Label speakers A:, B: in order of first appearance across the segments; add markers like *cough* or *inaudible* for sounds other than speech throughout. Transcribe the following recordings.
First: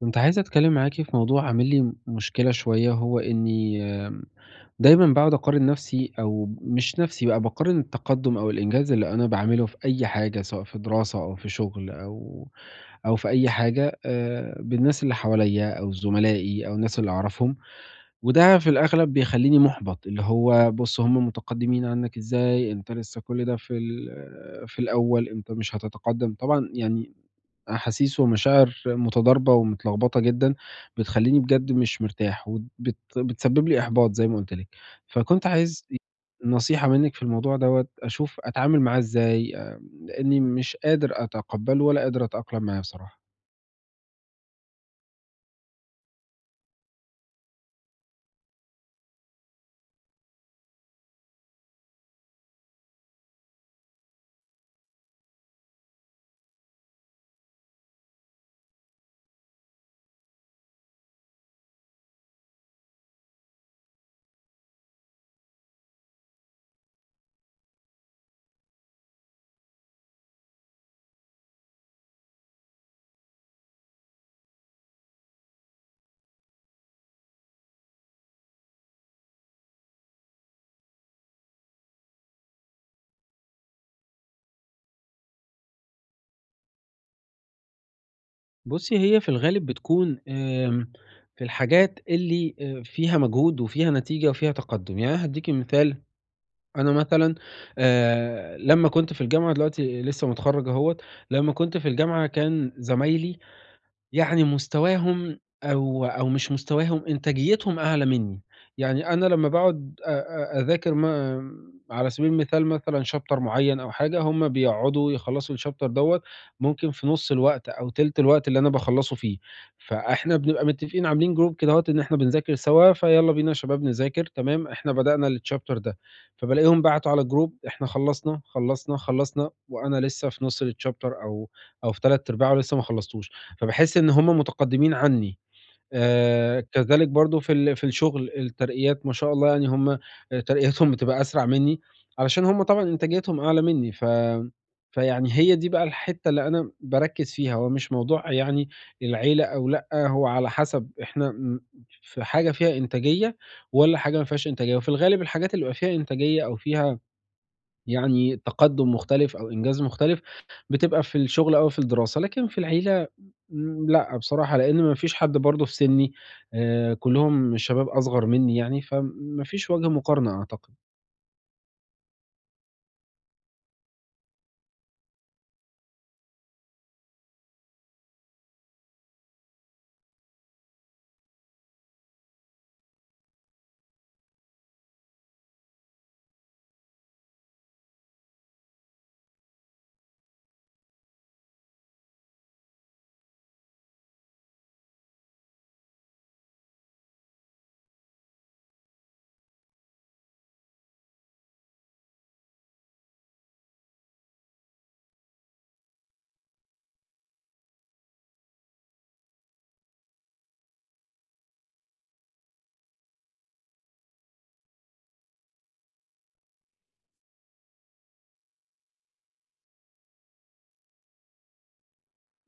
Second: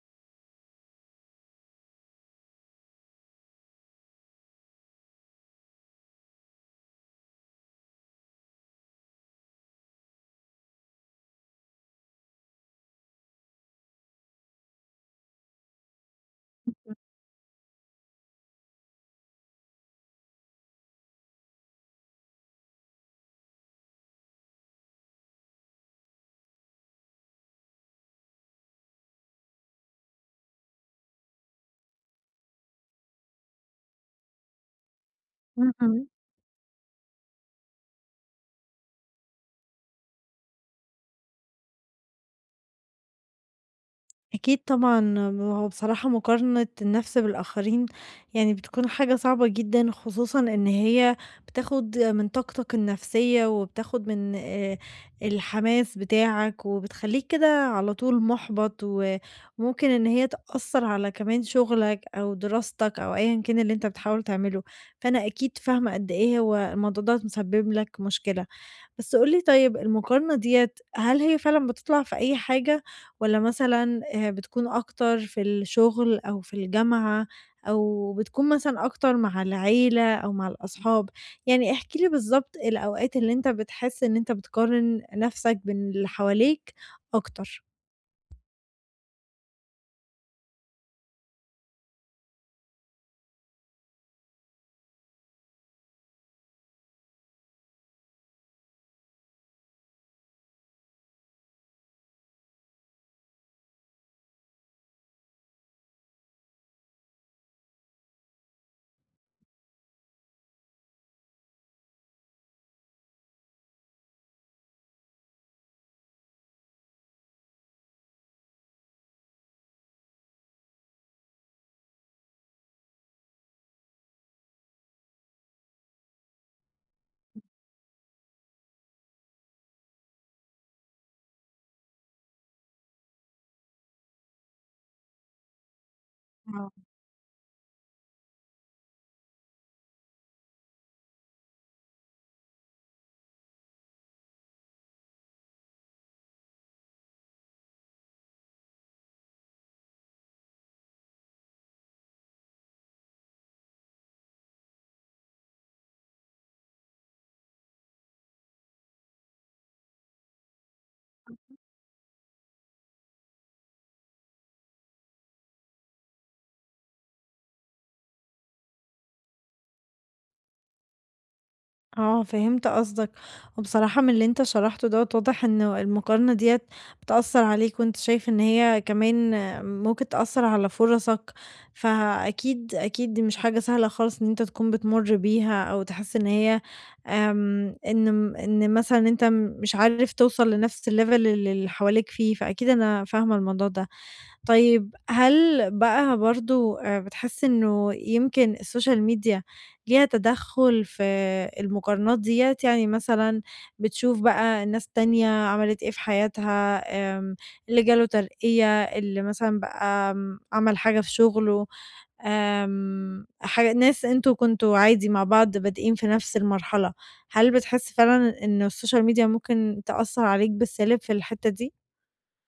A: كنت عايز أتكلم معاكِ في موضوع عامل لي مشكلة شوية، هو إني دايمًا باقعد أقارن نفسي أو مش نفسي بقى، باقارن التقدُّم أو الإنجاز اللي أنا باعمله في أي حاجة، سواء في دراسة أو في شغل أو في أي حاجة بالناس اللي حواليّا أو زملائي أو الناس اللي أعرفهم، وده في الأغلب بيخلّيني مُحبَط، اللي هو بُص هم متقدِّمين عنّك إزاي، أنت لسه كل ده في الأول، أنت مش هتتقدَّم، طبعًا يعني أحاسيس ومشاعر متضاربة ومتلخبطة جدًا، بتخلّيني بجد مش مرتاح، بتسبب لي إحباط زي ما قُلت لِك، فكنت عايز
B: اهم.
A: نصيحة منِّك في الموضوع دوّة، أشوف أتعامل معاه إزاي، لإني مش قادر أتقبّله ولا قادر أتأقلم معاه بصراحة.
B: أكيد طبعًا، هو بصراحة مقارنة النَفْس بالآخرين يعني بتكون حاجة صعبة جدًا، خصوصًا إن هي بتاخُد من طاقتك النَفْسية وبتاخُد من الحماس بتاعك وبتخلّيك كده على طول مُحبَط وممكن إن هي تأثّر على كمان شُغلك أو دراستك أو أيًا كان اللي أنت بتحاول تعمله، فأنا أكيد فاهمة قد إيه هو الموضوع دوّة مسبِّب لك مشكلة. بس قُل لي طيب المقارنة ديّة هل هي فعلًا بتطلع في أي حاجة والّا مثلًا بتكون أكتر في الشغل أو في الجامعة أو بتكون مثلًا أكتر مع العيلة أو مع الأصحاب؟ يعني احكِ لي بالضبط الأوقات اللي أنت بتحس إن أنت بتقارن نَفْسك بين اللي حواليك أكتر.
A: بُصّي، هي في الغالب بتكون في الحاجات اللي فيها مجهود وفيها نتيجة وفيها تقدُّم، يعني أنا هادّيكِ مثال أنا مثلًا لمّا كنت في الجامعة دلوقتي لسه متخرّج أهوّة، لمّا كنت في الجامعة كان زمايلي يعني مستواهم أو مش مستواهم، إنتاجيتهم أعلى منّي، يعني أنا لمّا باقعد أ أ أذاكر ما على سبيل المثال مثلًا chapter معيّن أو حاجة، هُم بيقعدوا يخلّصوا الchapter دوّة ممكن في نُص الوقت أو تِلت الوقت اللي أنا باخلّصه فيه، فإحنا بنبقى متفقين عاملين group كدهوّة إن إحنا بنذاكر سوا، فيالّا بينا يا شباب نذاكر تمام، إحنا بدأنا الchapter ده، فبالاقيهم بعتوا على الgroup إحنا خلّصنا، خلّصنا، خلّصنا وأنا لسه في نُص الchapter أو في تلات أرباعه لسه ما خلّصتوش. فباحس إن هُم متقدّمين عني.
B: آه.
A: كذلك برضه في الشغل، الترقيات ما شاء الله يعني ترقياتهم بتبقى أسرع منّي، علشان هُم طبعًا إنتاجيتهم أعلى منّي، فيعني هي دي بقى الحتّة اللي أنا باركّز فيها، هو مش موضوع يعني العيلة أو لأ، هو على حسب إحنا في حاجة فيها إنتاجية والّا حاجة ما فيهاش إنتاجية، وفي الغالب الحاجات اللي بيبقى فيها إنتاجية أو فيها يعني تقدُّم مختلف أو إنجاز مختلف، بتبقى في الشغل أو في الدراسة، لكن في العيلة لأ بصراحة، لإن ما فيش حد برضه في سِنّي، كلّهم شباب أصغر منّي يعني، فما فيش وجه مقارنة أعتقد.
B: آه، فهمت قصدك، وبصراحة من اللي أنت شرحته دوّة واضح إنه المقارنة ديّة بتأثّر عليك وأنت شايف إن هي كمان ممكن تأثّر على فرصك، فأكيد دي مش حاجة سهلة خالص إن أنت تكون بتمُر بيها أو تحس إن هي آمم، إن مثلًا أنت مش عارف توصل لنفس الlevel اللي حواليك فيه، فأكيد أنا فاهمة الموضوع ده. طيب هل بقى برضه بتحس إنه يمكن السوشيال ميديا ليها تدخُّل في المقارنات ديّة؟ يعني مثلًا بتشوف بقى الناس التانية عملت إيه في حياتها، آمم، اللي جاله ترقية، اللي مثلًا بقى آمم، عمل حاجة في شُغله، آمم، حاجة ناس أنتم كنتم عادي مع بعض بادئين في نفس المرحلة، هل بتحس فعلًا إنه السوشيال ميديا ممكن تأثّر عليك بالسالب في الحتّة دي؟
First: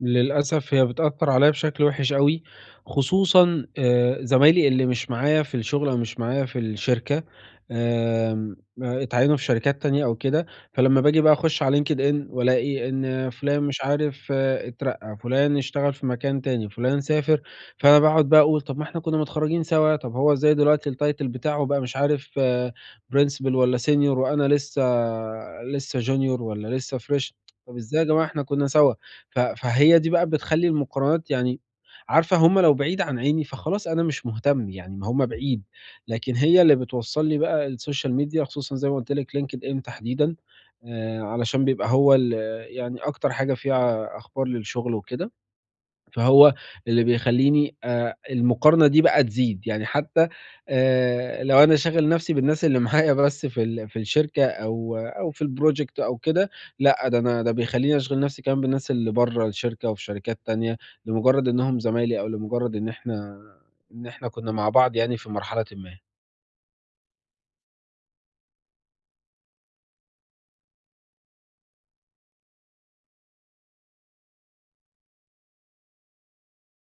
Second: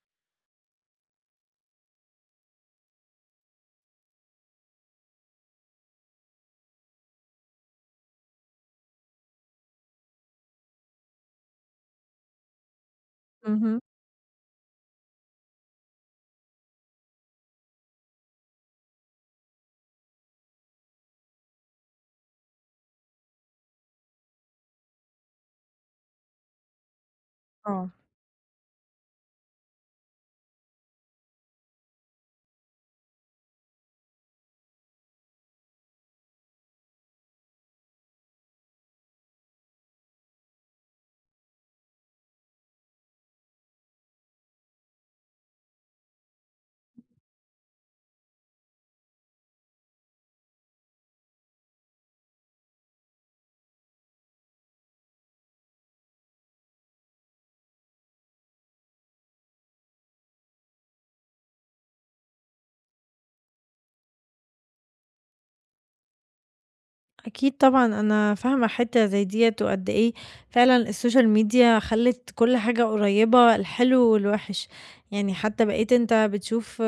A: للأسف هي بتأثّر عليَّ بشكل وِحِش أوي، خصوصًا زمايلي اللي مش معايا في الشغل أو مش معايا في الشركة، آمم اتعيّنوا في شركات تانية أو كده، فلمّا باجي بقى أخُش على LinkedIn والاقي إن فُلان مش
B: اهم،
A: عارف اترقّى، فُلان اشتغل في مكان تاني، فُلان سافر، فأنا باقعد بقى أقول طَب ما إحنا كُنّا متخرّجين سَوا، طَب هو إزاي دلوقتي الtitle بتاعه بقى مش عارف principal والّا senior وأنا لسّه junior والّا لسّه fresh طَب
B: آه.
A: إزاي يا جماعة إحنا كُنّا سَوا؟ فهي دي بقى بتخلّي المقارنات يعني عارفة هُم لو بعيد عن عيني فخلاص أنا مش مهتم، يعني ما هُم بعيد، لكن هي اللي بتوصّل لي بقى السوشيال ميديا خصوصًا زي ما قُلت لِك LinkedIn تحديدًا، علشان بيبقى هو ال يعني أكتر حاجة فيها أخبار للشغل وكده. فهو اللي بيخلّيني المقارنة دي بقى تزيد، يعني حتى لو أنا شاغل نفسي بالناس اللي *laughs* معايا بس في الشركة أو في الproject أو كده، لأ ده بيخلّيني أشغل نفسي كمان بالناس اللي برّه الشركة وفي شركات تانية، لمجرد إنهم زمايلي أو لمجرد إن إحنا كنا مع بعض يعني في مرحلةٍ ما.
B: أكيد طبعًا، أنا فاهمة حِتّة زي ديّة وقد إيه فعلًا السوشيال ميديا خلِّت كل حاجة قريّبة، الحلو والوِحِش، يعني حتى بقيت أنت بتشوف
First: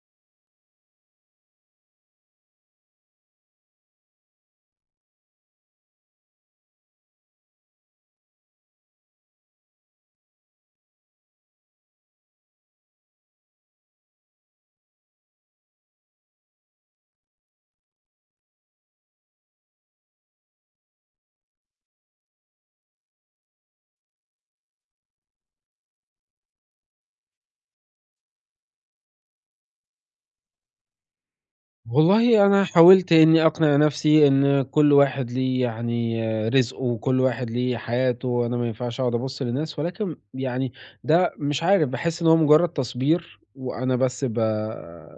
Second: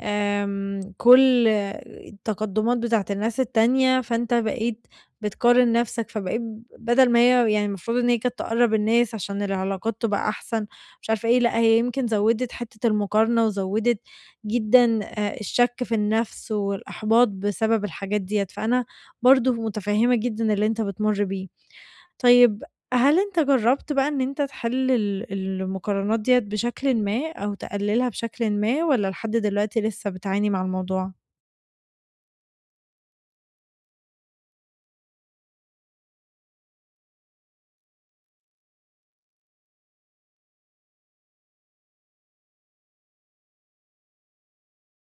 B: آمم كل التقدُّمات بتاعة الناس التانية، فأنت بقيت بتقارن نَفْسك، فبقيت بدل ما هي يعني المفروض إن هي كانت تقرّب الناس عشان العلاقات تبقى أحسن، مش عارفة إيه، لأ هي يمكن زوّدت حِتّة المقارنة وزوّدت جدًا الشَك في النَفْس والإحباط بسبب الحاجات ديّة، فأنا برضه متفهمة جدًا اللي أنت بتمُر بيه. طيب هل أنت جرّبت بقى إن أنت تحل المقارنات ديّة بشكلٍ ما أو تقللها بشكلٍ ما والّا لحد دلوقتي لسه بتعاني مع الموضوع؟
A: والله أنا حاولت إنّي أقنع نَفْسي إن كل واحد ليه يعني رزقه، وكل واحد ليه حياته، وأنا ما ينفعش أقعد أبُص للناس، ولكن يعني ده مش عارف، باحس إن هو مجرّد تصبير، وأنا بس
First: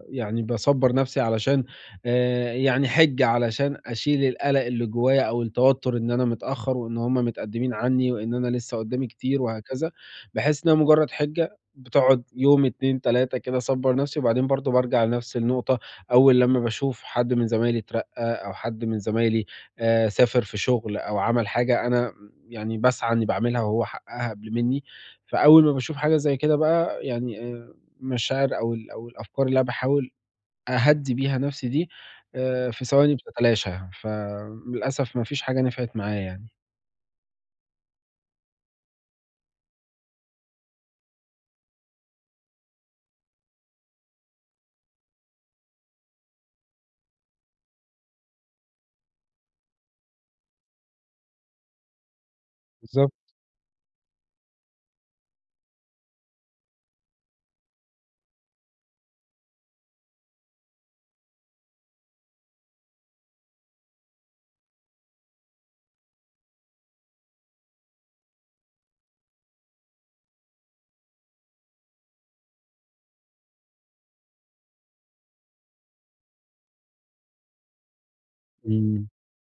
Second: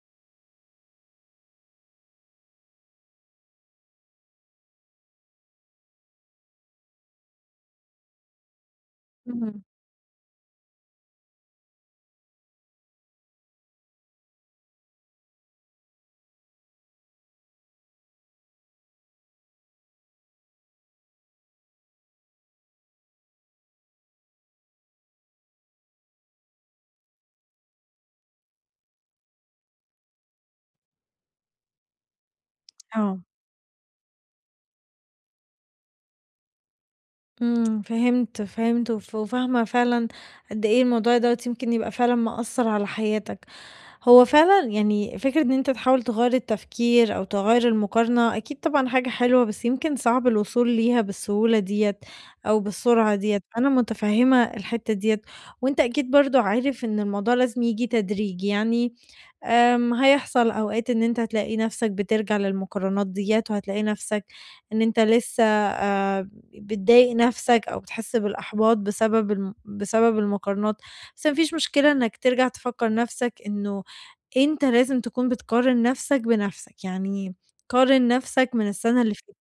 A: يعني باصبّر نَفْسي علشان يعني حِجة علشان أشيل القلق اللي جوّايا أو التوتُّر إن أنا متأخّر وإن هم متقدّمين عنّي وإن أنا لسّه قُدّامي كتير
B: اهم،
A: وهكذا، باحس إنّها مجرّد حِجة بتقعد يوم، 2، 3 كده أصبّر نَفْسي وبعدين برضه بارجع لنَفْس النقطة أول لمّا باشوف حد من زمايلي اترقّى أو حد من زمايلي سافر في شغل أو عمل حاجة أنا يعني باسعى إنّي باعملها وهو حقّقها قبل منّي، فأول ما باشوف حاجة زي كده بقى يعني المشاعر أو الأفكار اللي أنا باحاول أهدّي بيها نَفْسي دي في ثواني
B: آه،
A: بتتلاشى، فللأسف ما فيش حاجة نفعت معايا يعني.
B: إمم، فهمت، فهمت وفاهمة فعلًا قد إيه الموضوع دوّة يمكن يبقى فعلًا مأثّر على حياتك. هو فعلًا يعني فكرة إن أنت تحاول تغيّر التفكير أو تغيّر المقارنة أكيد طبعًا حاجة حلوة، بس يمكن صعب الوصول ليها بالسهولة ديّة أو
A: بالضبط.
B: بالسرعة ديّة، أنا متفهمة الحتّة ديّة، وأنت أكيد برضه عارف إن الموضوع لازم ييجي تدريجي، يعني آمم، هيحصل أوقات إن أنت هتلاقي نفْسك بترجع للمقارنات ديّة، وهتلاقي نفْسك إن أنت لسه بتضايق نفْسك أو بتحس بالإحباط بسبب المقارنات، بس ما فيش مشكلة إنك ترجع تفكّر نفْسك إنه أنت لازم تكون بتقارن نفسك بنفسك، يعني قارن نفسك من السنة
A: إمم.
B: اللي فاتت،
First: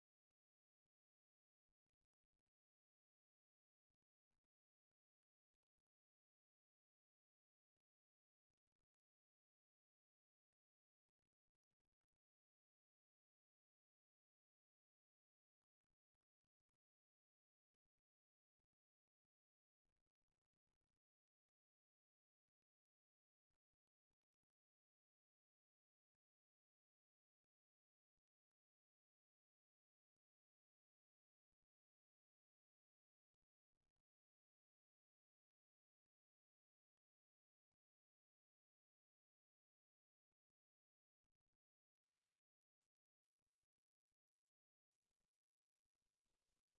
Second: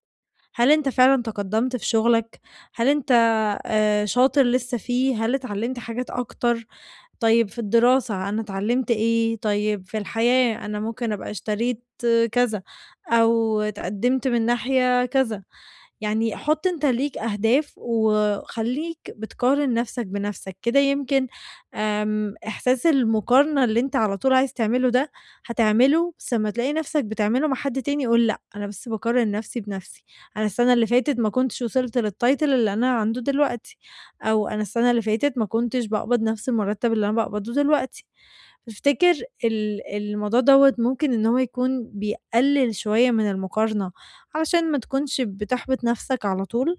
B: هل أنت فعلًا تقدّمت في شغلك؟ هل أنت شاطر لسه فيه؟ هل اتعلّمت حاجات أكتر؟ طيب في الدراسة أنا اتعلّمت إيه؟ طيب في الحياة أنا ممكن أبقى اشتريت كذا أو اتقدّمت من ناحية كذا. يعني حُط أنت ليك أهداف، وخلّيك بتقارن نَفْسك بنَفْسك، كده يمكن آمم، إحساس المقارنة اللي أنت على طول عايز تعمله ده، هتعمله بس أمّا تلاقي نَفْسك بتعمله مع حد تاني قُل لأ، أنا بس باقارن نَفْسي بنَفْسي، أنا السنة اللي فاتت ما كنتش وصلت للtitle اللي أنا عنده دلوقتي، أو أنا السنة اللي فاتت ما كنتش باقبض نَفْس المرتب اللي أنا باقبضه دلوقتي. تفتكر ال الموضوع دوّة ممكن إن هو يكون بيقلل شوية من المقارنة علشان ما تكونش بتحبط نفسك على طول؟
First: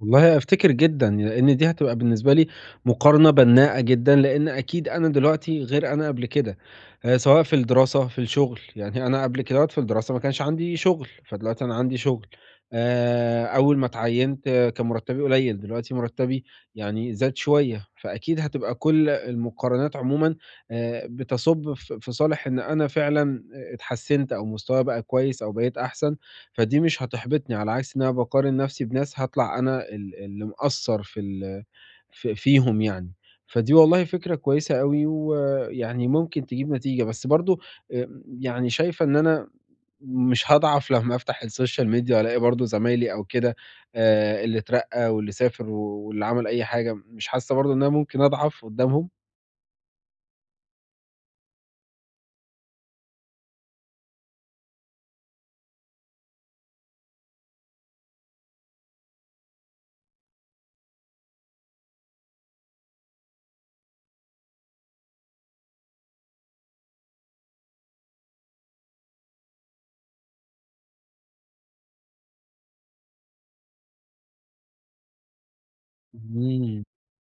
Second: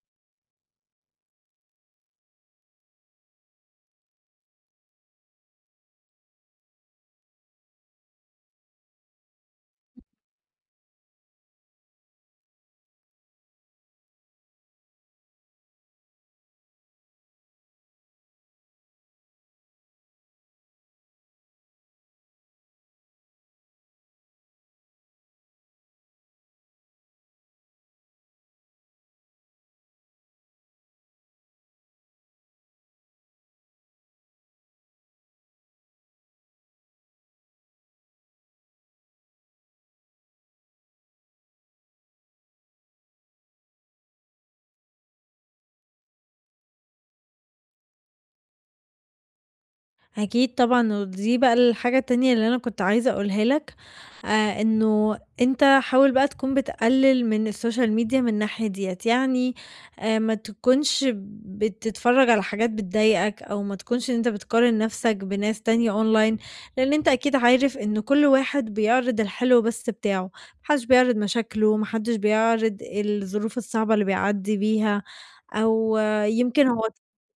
A: والله أفتكر جدًا، لإن دي هتبقى بالنسبة لي مقارنة بناءة جدًا، لإن أكيد أنا دلوقتي غير أنا قبل كده، سواء في الدراسة، في الشغل، يعني أنا قبل كدهوّة في الدراسة ما كانش عندي شغل، فدلوقتي أنا عندي شغل، أول ما اتعيّنت كان مرتبي قليل، دلوقتي مرتبي يعني زاد شوية، فأكيد هتبقى كل المقارنات عمومًا بتصُب في صالح إن أنا فعلًا اتحسّنت أو مستوايا بقى كويس أو بقيت أحسن. فدي مش هتحبطني، على عكس إن أنا باقارن نفسي بناس هاطلع أنا اللي مقصّر في ال ف فيهم يعني. فدي والله فكرة كويسة أوي، ويعني ممكن تجيب نتيجة، بس برضه يعني شايفة إن أنا مش هاضعف لمّا أفتح السوشيال ميديا وألاقي برضه زمايلي أو كده اللي اترقّى واللي سافر واللي عمل أي حاجة، مش حاسة برضه إن أنا ممكن أضعف قدّامهم؟
B: أكيد طبعًا، ودي بقى الحاجة التانية اللي أنا كنت عايزة أقولها لك، إنه أنت حاول بقى تكون بتقلل من الSocial Media من الناحية ديّة، يعني ما تكونش بتتفرج على حاجات بتضايقك، أو ما تكونش إن أنت بتقارن نفسك بناس تانية Online، لأن أنت أكيد عارف إن كل واحد بيعرض الحلو بس بتاعه، ما حدش بيعرض مشاكله، ما حدش بيعرض الظروف الصعبة اللي بيعدي بيها، أو آه، يمكن
A: إمم،
B: هو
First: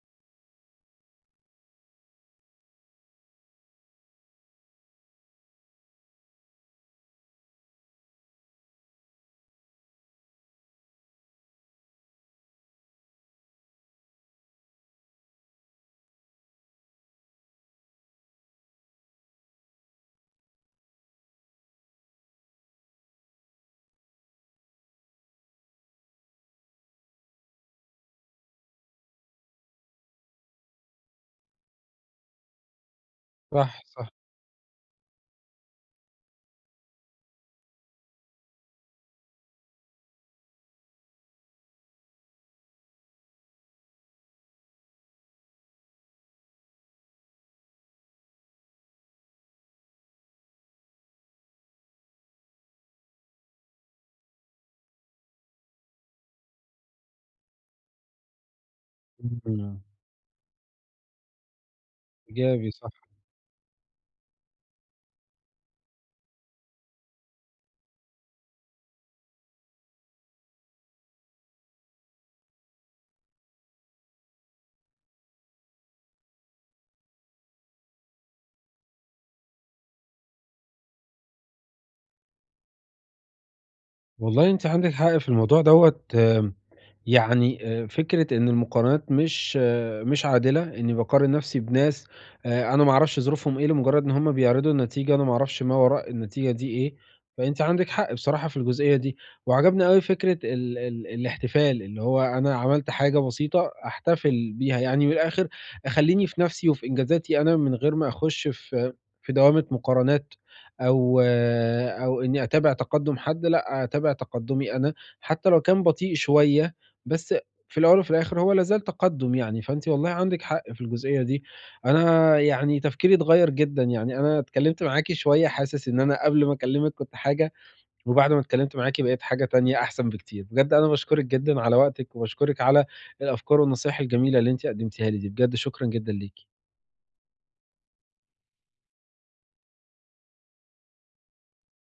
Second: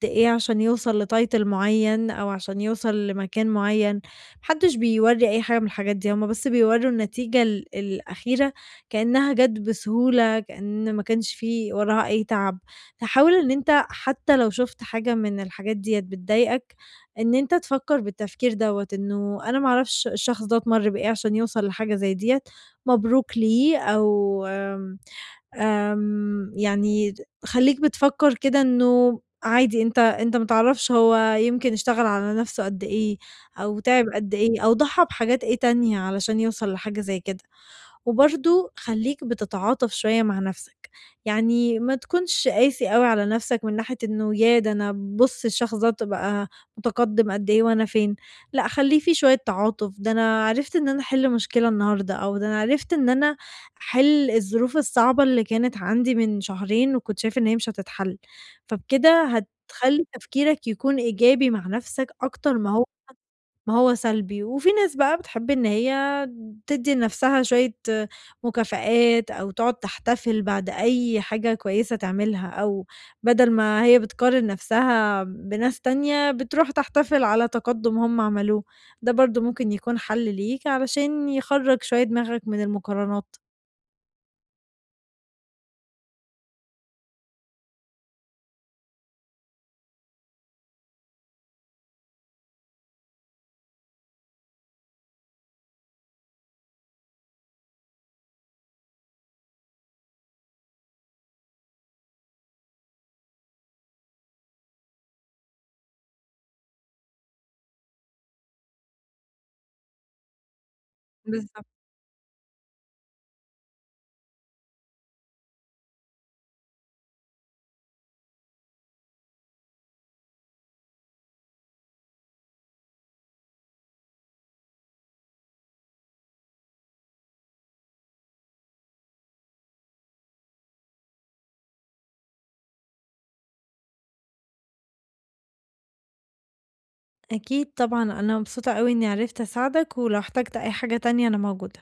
B: قد إيه عشان يوصل لtitle معيّن أو عشان يوصل لمكان معيّن، ما حدش بيورّي أي حاجة من الحاجات دي، هُم بس بيورّوا النتيجة الأخيرة كإنها جات بسهولة، كإن ما كانش في وراها أي تعب. فحاول إن أنت حتى لو شُفت حاجة من الحاجات ديّة بتضايقك، إن أنت تفكّر بالتفكير دوّة، إنه أنا ما أعرفش الشخص ده اتمَر بإيه عشان يوصل لحاجة زي ديّة، مبروك ليه أو آمم آمم، يعني خلّيك بتفكّر كده إنه عادي أنت ما تعرفش هو يمكن اشتغل على نَفْسه قد إيه، أو
A: صح،
B: تعب
A: صح،
B: قد إيه، أو ضحّى بحاجات إيه تانية علشان يوصل لحاجة زي كده. وبرضه خلّيك بتتعاطف شوية مع نَفْسك، يعني ما تكونش قاسي أوي على نَفْسك من ناحية إنه ياه! ده أنا بُص الشخص ده بقى متقدِّم قد إيه وأنا فين، لأ خلّي في شوية تعاطف، ده أنا عرفت إن أنا أحِل مشكلة النهارده، أو ده أنا عرفت إن أنا أحِل الظروف الصعبة اللي كانت عندي من شهرين وكنت شايف إن هي مش هتتحل، فبكده
A: إمم،
B: هتخلّي تفكيرك يكون إيجابي مع نَفْسك أكتر
A: إيجابي
B: ما هو
A: صح.
B: ما هو سلبي، وفي ناس بقى بتحب إن هي تدّي لنفسها شوية مكافآت، أو تقعد تحتفل بعد أي حاجة كويسة تعملها، أو بدل ما هي بتقارن نفسها بناس تانية، بتروح تحتفل على تقدُّم هم عملوه، ده برضه ممكن يكون حل ليك علشان يخرّج شوية دماغك من المقارنات.
A: والله أنتِ عندِك حق في الموضوع دوّة، يعني فكرة إن المقارنات مش عادلة، إني باقارن نفسي بناس أنا ما أعرفش ظروفهم إيه، لمجرد إن هُم بيعرضوا النتيجة، أنا ما أعرفش ما وراء النتيجة دي إيه، فأنتِ عندِك حق بصراحة في الجزئية دي، وعجبني أوي فكرة ال ال الاحتفال، اللي هو أنا عملت حاجة بسيطة أحتفل بيها، يعني من الآخر أخلّيني في نفسي وفي إنجازاتي أنا من غير ما أخش في دوامة مقارنات. أو
B: بالضبط.
A: أو إنّي أتابع تقدُّم حد، لأ، أتابع تقدُّمي أنا، حتى لو كان بطيء شوية، بس في الأول وفي الآخِر هو لا زال تقدُّم يعني، فأنتِ والله عندِك حق في الجزئية دي. أنا يعني تفكيري اتغيّر جدًا، يعني أنا اتكلّمت معاكِ شوية حاسس إن أنا قبل ما أكلّمِك كنت حاجة وبعد ما اتكلّمت معاكِ بقيت حاجة تانية أحسن بكتير. بجد أنا باشكرِك جدًا على وقتِك وباشكرِك على الأفكار والنصايح الجميلة اللي أنتِ قدّمتيها لي دي، بجد شكرًا جدًا ليكِ.
B: أكيد طبعًا، أنا مبسوطة أوي إني عرفت أساعدك، ولو احتجت أي حاجة تانية أنا موجودة.